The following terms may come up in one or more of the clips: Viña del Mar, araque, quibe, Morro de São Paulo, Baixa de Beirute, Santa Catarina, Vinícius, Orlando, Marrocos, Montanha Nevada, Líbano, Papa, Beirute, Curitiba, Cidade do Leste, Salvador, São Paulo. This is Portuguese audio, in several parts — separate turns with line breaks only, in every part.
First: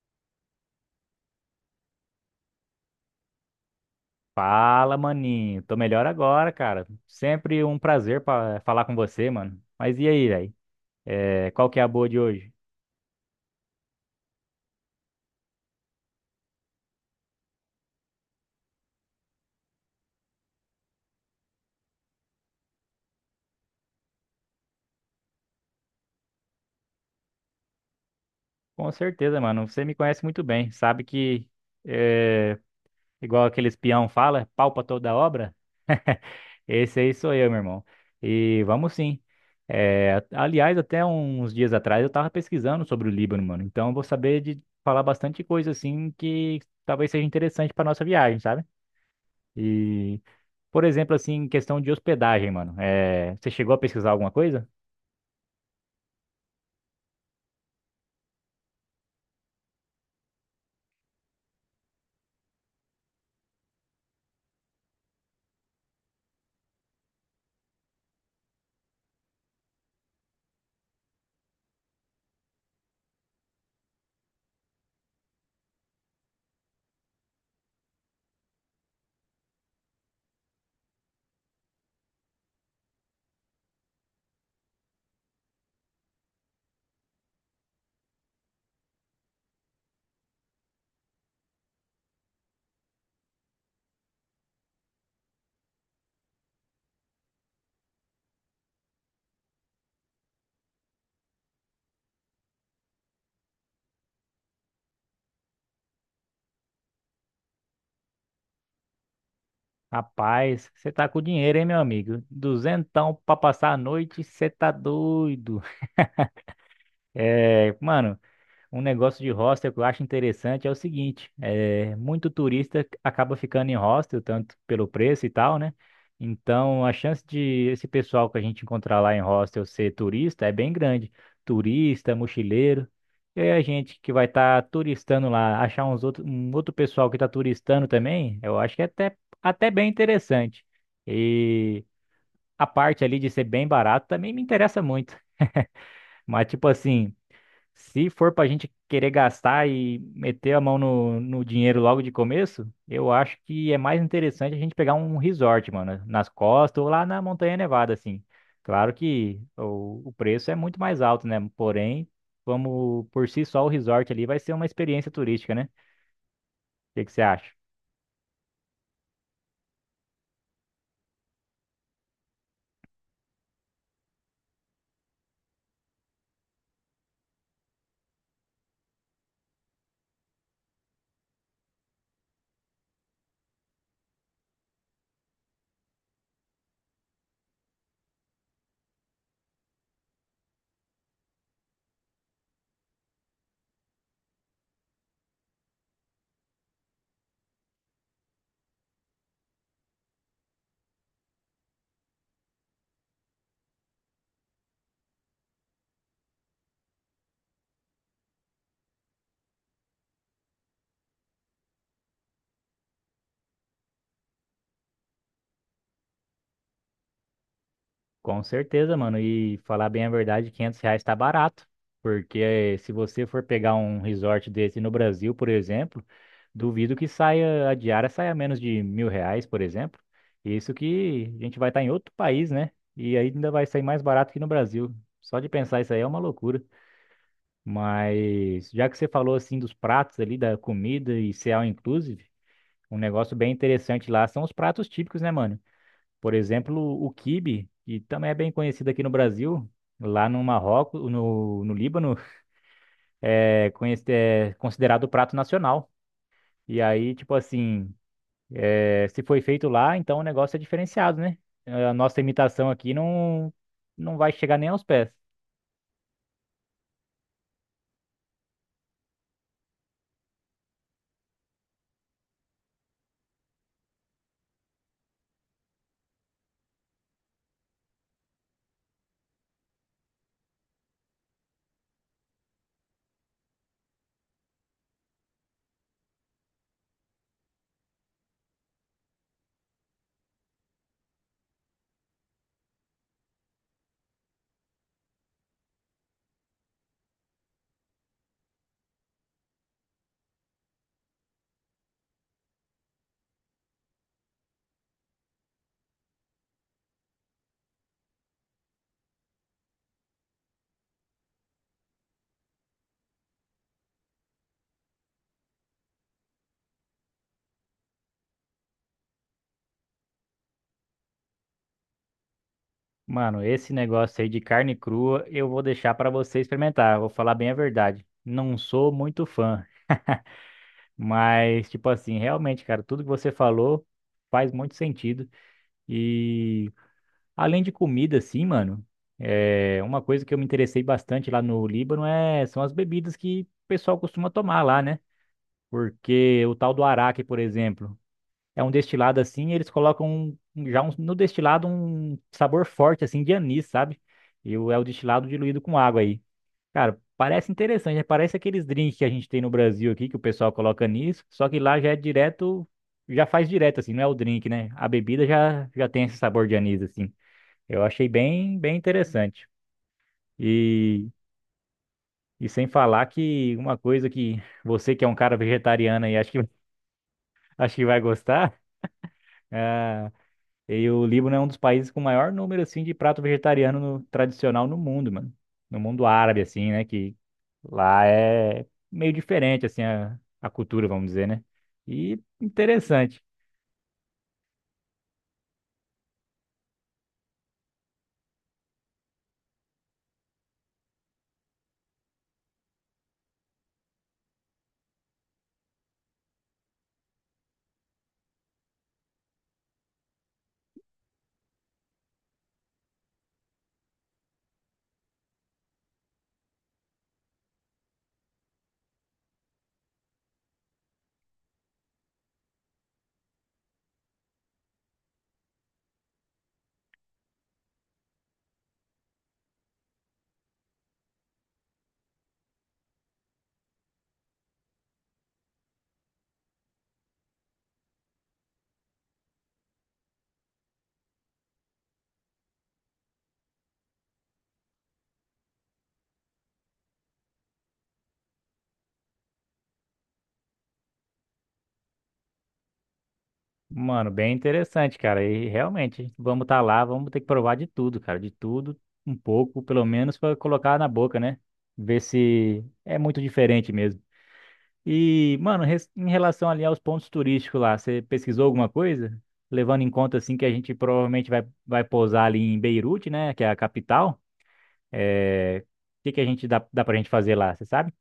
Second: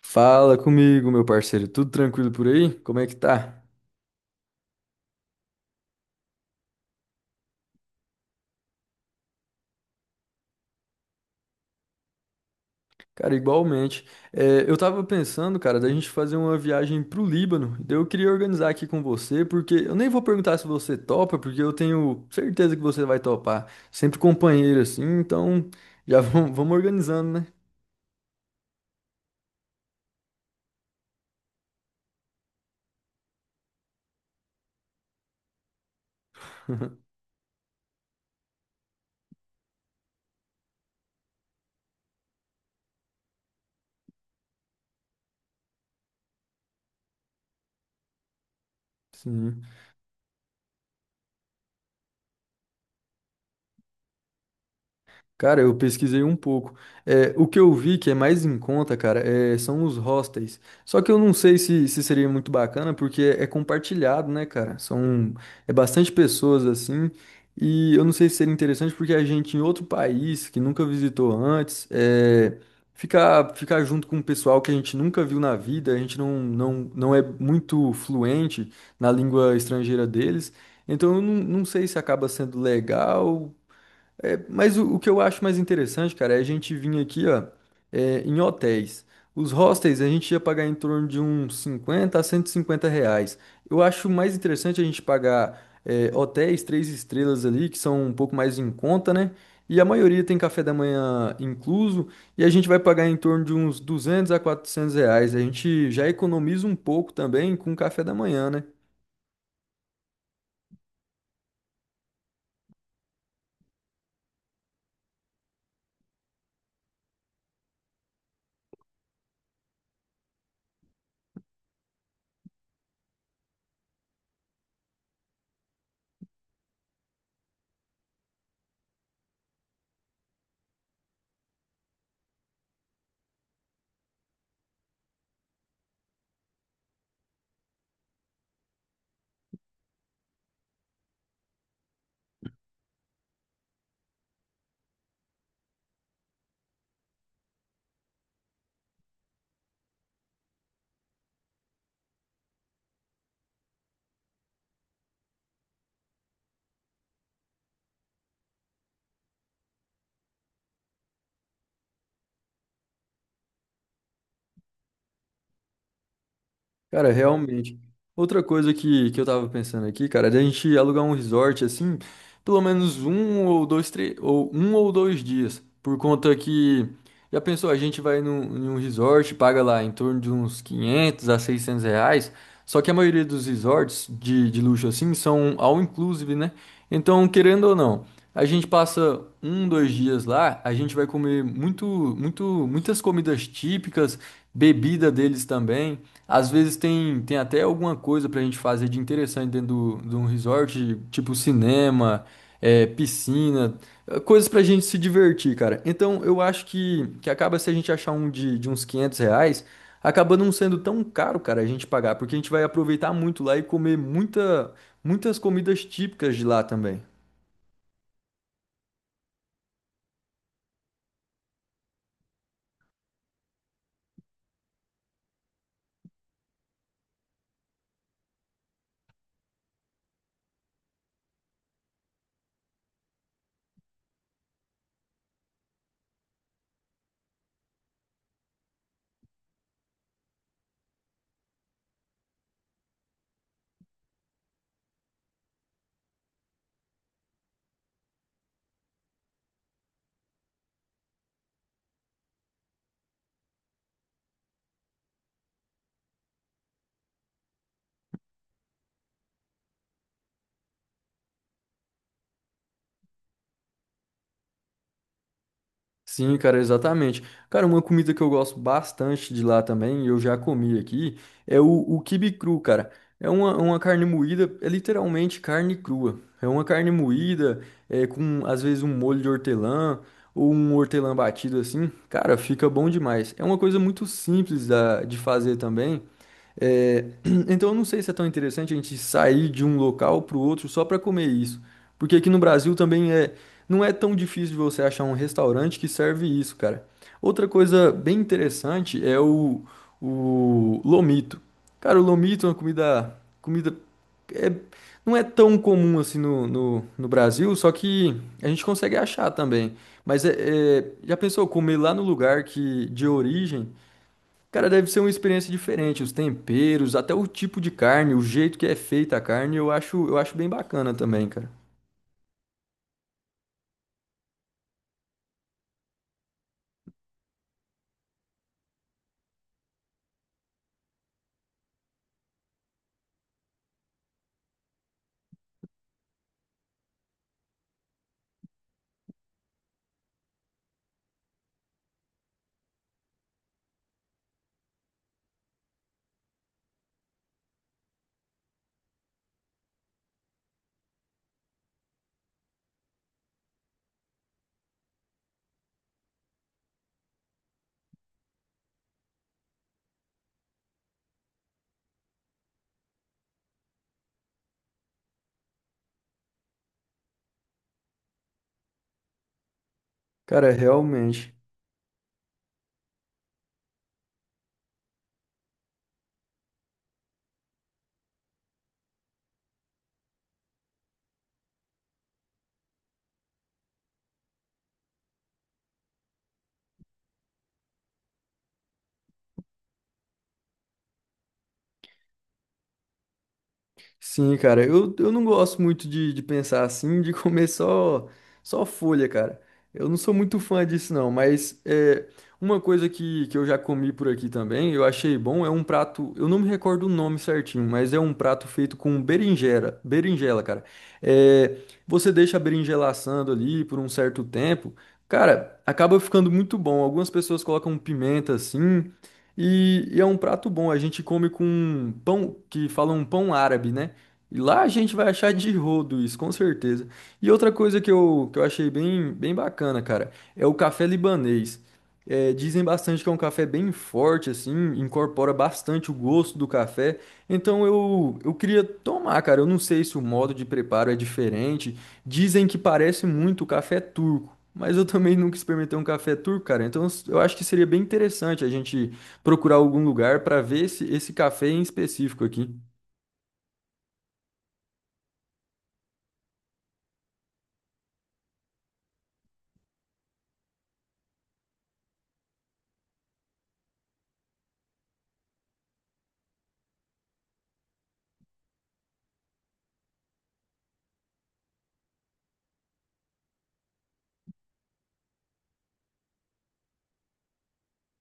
Fala comigo, meu parceiro. Tudo tranquilo por aí? Como é que tá?
Fala, maninho. Tô melhor agora, cara. Sempre um prazer pa falar com você, mano. Mas e aí, velho? Qual que é a boa de hoje?
Cara, igualmente. É, eu tava pensando, cara, da gente fazer uma viagem pro Líbano. Daí eu queria organizar aqui com você, porque eu nem vou perguntar se você topa, porque eu tenho certeza que você vai topar. Sempre companheiro assim, então já vamos, vamos organizando, né?
Com certeza, mano. Você me conhece muito bem. Sabe que, é, igual aquele espião fala, palpa toda a obra? Esse aí sou eu, meu irmão. E vamos sim. Aliás, até uns dias atrás eu tava pesquisando sobre o Líbano, mano. Então eu vou saber de falar bastante coisa, assim, que talvez seja interessante pra nossa viagem, sabe?
Sim.
E, por exemplo, assim, em questão de hospedagem, mano. Você chegou a pesquisar alguma coisa?
Cara, eu pesquisei um pouco. É, o que eu vi que é mais em conta, cara, é, são os hostels. Só que eu não sei se seria muito bacana, porque é compartilhado, né, cara? São é bastante pessoas assim. E eu não sei se seria interessante porque a gente em outro país que nunca visitou antes, é, ficar junto com um pessoal que a gente nunca viu na vida, a gente não, não, não é muito fluente na língua estrangeira deles. Então eu não, não sei se acaba sendo legal é, mas o que eu acho mais interessante, cara, é a gente vir aqui, ó, é, em hotéis. Os hostels a gente ia pagar em torno de uns 50 a R$ 150. Eu acho mais interessante a gente pagar é, hotéis três estrelas ali, que são um pouco mais em conta, né? E a maioria tem café da manhã incluso, e a gente vai pagar em torno de uns 200 a R$ 400. A gente já economiza um pouco também com o café da manhã, né?
Rapaz, você tá com dinheiro, hein, meu amigo? Duzentão pra passar a noite, você tá doido. Mano, um negócio de hostel que eu acho interessante é o seguinte, é, muito turista acaba ficando em hostel, tanto pelo preço e tal, né? Então, a chance de esse pessoal que a gente encontrar lá em hostel ser turista é bem grande. Turista, mochileiro. E aí a gente que vai estar turistando lá, achar um outro pessoal que está turistando também, eu acho que é até bem interessante. E a parte ali de ser bem barato também me interessa muito. Mas, tipo assim, se for pra gente querer gastar e meter a mão no dinheiro logo de começo, eu acho que é mais interessante a gente pegar um resort, mano, nas costas ou lá na Montanha Nevada, assim. Claro que o preço é muito mais alto, né? Porém, vamos por si só o resort ali vai ser uma experiência turística, né? O que
Cara,
que você acha?
realmente. Outra coisa que eu tava pensando aqui, cara, é da gente alugar um resort assim, pelo menos um ou dois, três, ou um ou dois dias. Por conta que, já pensou, a gente vai num, em um resort, paga lá em torno de uns 500 a R$ 600. Só que a maioria dos resorts de luxo assim são all inclusive, né? Então, querendo ou não, a gente passa um, dois dias lá, a gente vai comer muito, muito, muitas comidas típicas, bebida deles também. Às vezes tem até alguma coisa pra gente fazer de interessante dentro de um resort, tipo cinema, é, piscina, eh, coisas pra gente se divertir, cara. Então eu acho que acaba se a gente achar um de uns R$ 500, acaba não sendo tão caro, cara, a gente pagar, porque a gente vai aproveitar muito lá e comer muita, muitas comidas típicas de lá também.
Com certeza, mano. E falar bem a verdade, R$ 500 tá barato. Porque se você for pegar um resort desse no Brasil, por exemplo, duvido que saia, a diária saia menos de R$ 1.000, por exemplo. Isso que a gente vai estar em outro país, né? E aí ainda vai sair mais barato que no Brasil. Só de pensar isso aí é uma loucura. Mas já que você falou assim dos pratos ali, da comida e ser all inclusive, um negócio bem interessante lá são os pratos típicos, né, mano? Por exemplo, o quibe, que também é bem conhecido aqui no Brasil, lá no Marrocos, no Líbano, é considerado o prato nacional. E aí, tipo assim, se foi feito lá, então o negócio é diferenciado, né? A nossa imitação aqui não, não vai chegar nem aos pés.
Sim, cara, exatamente. Cara, uma comida que eu gosto bastante de lá também, e eu já comi aqui, é o quibe cru, cara. É uma carne moída, é literalmente carne crua. É uma carne moída, é, com às vezes um molho de hortelã ou um hortelã batido assim. Cara, fica bom demais. É uma coisa muito simples da, de fazer também. É, então eu não sei se é tão interessante a gente sair de um local para o outro só para comer isso. Porque aqui no Brasil também é, não é tão difícil de você achar um restaurante que serve isso, cara. Outra coisa bem interessante é o lomito. Cara, o lomito é uma comida é, não é tão comum assim no Brasil, só que a gente consegue achar também. Mas é, já pensou comer lá no lugar que de origem? Cara, deve ser uma experiência diferente, os temperos, até o tipo de carne, o jeito que é feita a carne, eu acho bem bacana também, cara.
Mano, esse negócio aí de carne crua eu vou deixar pra você experimentar. Vou falar bem a verdade. Não sou muito fã, mas, tipo assim, realmente, cara, tudo que você falou faz muito sentido. E, além de comida, assim, mano, é uma coisa que eu me interessei bastante lá no Líbano é são as bebidas que o pessoal costuma tomar lá, né? Porque o tal do araque, por exemplo, é um destilado assim, e eles colocam no destilado um sabor forte assim de anis, sabe? É o destilado diluído com água aí. Cara, parece interessante, né? Parece aqueles drinks que a gente tem no Brasil aqui que o pessoal coloca anis, só que lá já é direto, já faz direto assim, não é o drink, né? A bebida já tem esse sabor de anis assim. Eu achei bem, bem interessante.
Cara,
E,
realmente.
e sem falar que uma coisa que você que é um cara vegetariano e acho que, acho que vai gostar, é, e o Líbano é um dos países com maior número assim de prato vegetariano tradicional no mundo, mano. No mundo árabe assim, né, que lá é meio diferente assim a cultura, vamos dizer, né? E interessante.
Sim, cara, eu não gosto muito de pensar assim, de comer só folha, cara. Eu não sou muito fã disso, não, mas é, uma coisa que eu já comi por aqui também, eu achei bom, é um prato, eu não me recordo o nome certinho, mas é um prato feito com berinjela, berinjela, cara. É, você deixa a berinjela assando ali por um certo tempo, cara, acaba ficando muito bom. Algumas pessoas colocam pimenta assim, e é um prato bom, a gente come com pão, que falam pão árabe, né? E lá a gente vai achar de rodo isso, com certeza. E outra coisa que eu achei bem, bem bacana, cara, é o café libanês. É, dizem bastante que é um café bem forte, assim, incorpora bastante o gosto do café. Então eu queria tomar, cara. Eu não sei se o modo de preparo é diferente. Dizem que parece muito o café turco. Mas eu também nunca experimentei um café turco, cara. Então eu acho que seria bem interessante a gente procurar algum lugar para ver esse café em específico aqui.
Mano, bem interessante, cara. E realmente, vamos estar lá, vamos ter que provar de tudo, cara. De tudo, um pouco, pelo menos, para colocar na boca, né? Ver se é muito diferente mesmo. E, mano, em relação ali aos pontos turísticos lá, você pesquisou alguma coisa? Levando em conta, assim, que a gente provavelmente vai pousar ali em Beirute, né? Que é a capital. É... O que que a gente dá pra gente fazer lá, você sabe?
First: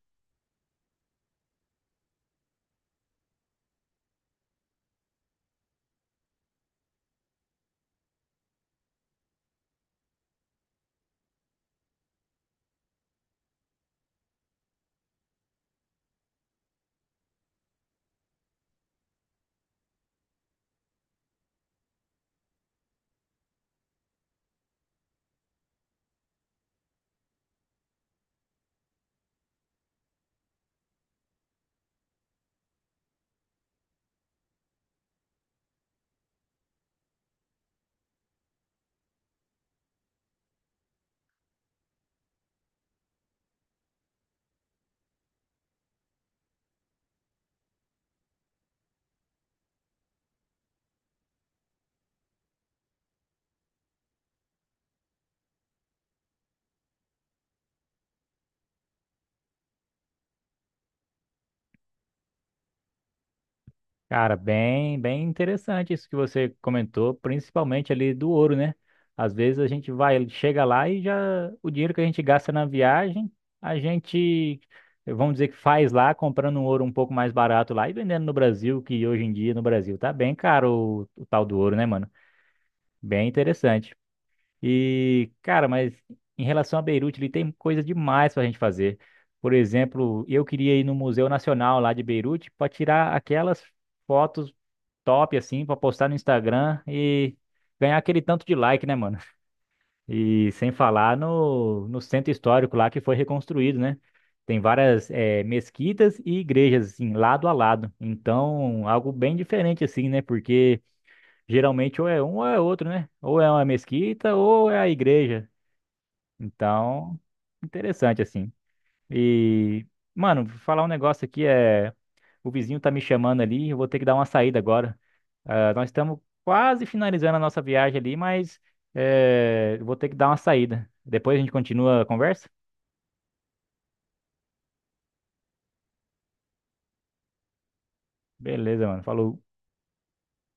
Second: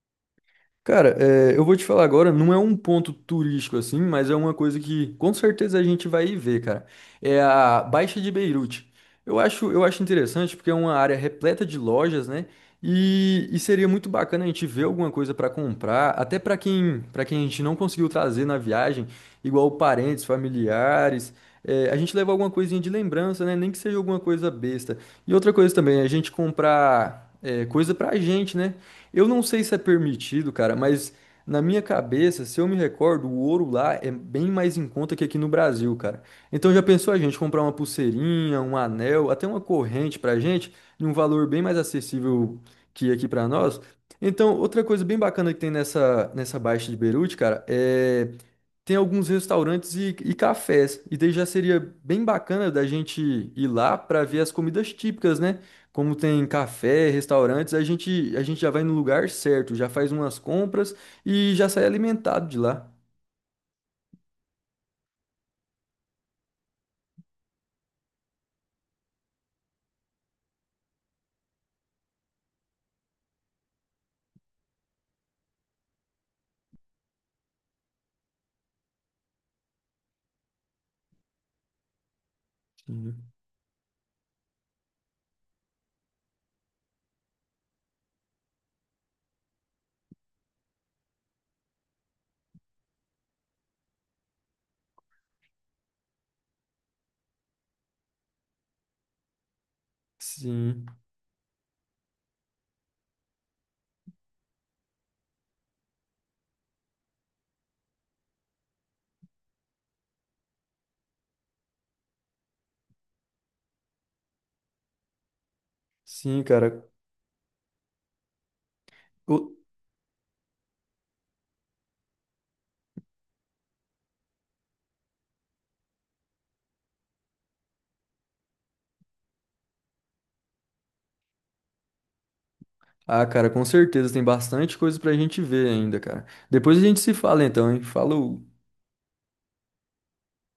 Cara, é, eu vou te falar agora, não é um ponto turístico assim, mas é uma coisa que com certeza a gente vai ir ver, cara. É a Baixa de Beirute. Eu acho interessante porque é uma área repleta de lojas, né? E seria muito bacana a gente ver alguma coisa para comprar, até para quem a gente não conseguiu trazer na viagem, igual parentes, familiares. É, a gente leva alguma coisinha de lembrança, né? Nem que seja alguma coisa besta. E outra coisa também, a gente comprar é, coisa pra gente, né? Eu não sei se é permitido, cara, mas na minha cabeça, se eu me recordo, o ouro lá é bem mais em conta que aqui no Brasil, cara. Então já pensou a gente comprar uma pulseirinha, um anel, até uma corrente pra gente, em um valor bem mais acessível que aqui pra nós? Então, outra coisa bem bacana que tem nessa Baixa de Beirute, cara, é tem alguns restaurantes e cafés. E daí já seria bem bacana da gente ir lá para ver as comidas típicas, né? Como tem café, restaurantes, a gente já vai no lugar certo, já faz umas compras e já sai alimentado de lá.
Cara, bem, bem interessante isso que você comentou, principalmente ali do ouro, né? Às vezes a gente vai, chega lá e já o dinheiro que a gente gasta na viagem, a gente, vamos dizer que faz lá, comprando um ouro um pouco mais barato lá e vendendo no Brasil, que hoje em dia no Brasil tá bem caro o tal do ouro, né, mano?
Sim,
Bem interessante. E, cara, mas em relação a Beirute, ele tem coisa demais pra gente fazer. Por exemplo, eu queria ir no Museu Nacional lá de Beirute para tirar aquelas fotos top assim pra postar no Instagram e ganhar aquele tanto de like, né, mano? E sem
sim,
falar no centro histórico lá que foi reconstruído, né? Tem várias mesquitas e igrejas assim, lado a lado. Então, algo bem diferente assim, né? Porque geralmente ou é um ou é outro, né? Ou é uma mesquita ou é a igreja.
sim, cara.
Então, interessante assim.
O-
E, mano, vou falar um negócio aqui é o vizinho tá me chamando ali, eu vou ter que dar uma saída agora. Ah, nós estamos quase finalizando a nossa viagem ali, mas eu vou ter que dar uma saída. Depois a gente continua a conversa?
Ah, cara, com certeza tem bastante coisa pra gente ver ainda, cara. Depois a gente se fala então, hein? Falou.
Beleza, mano. Falou.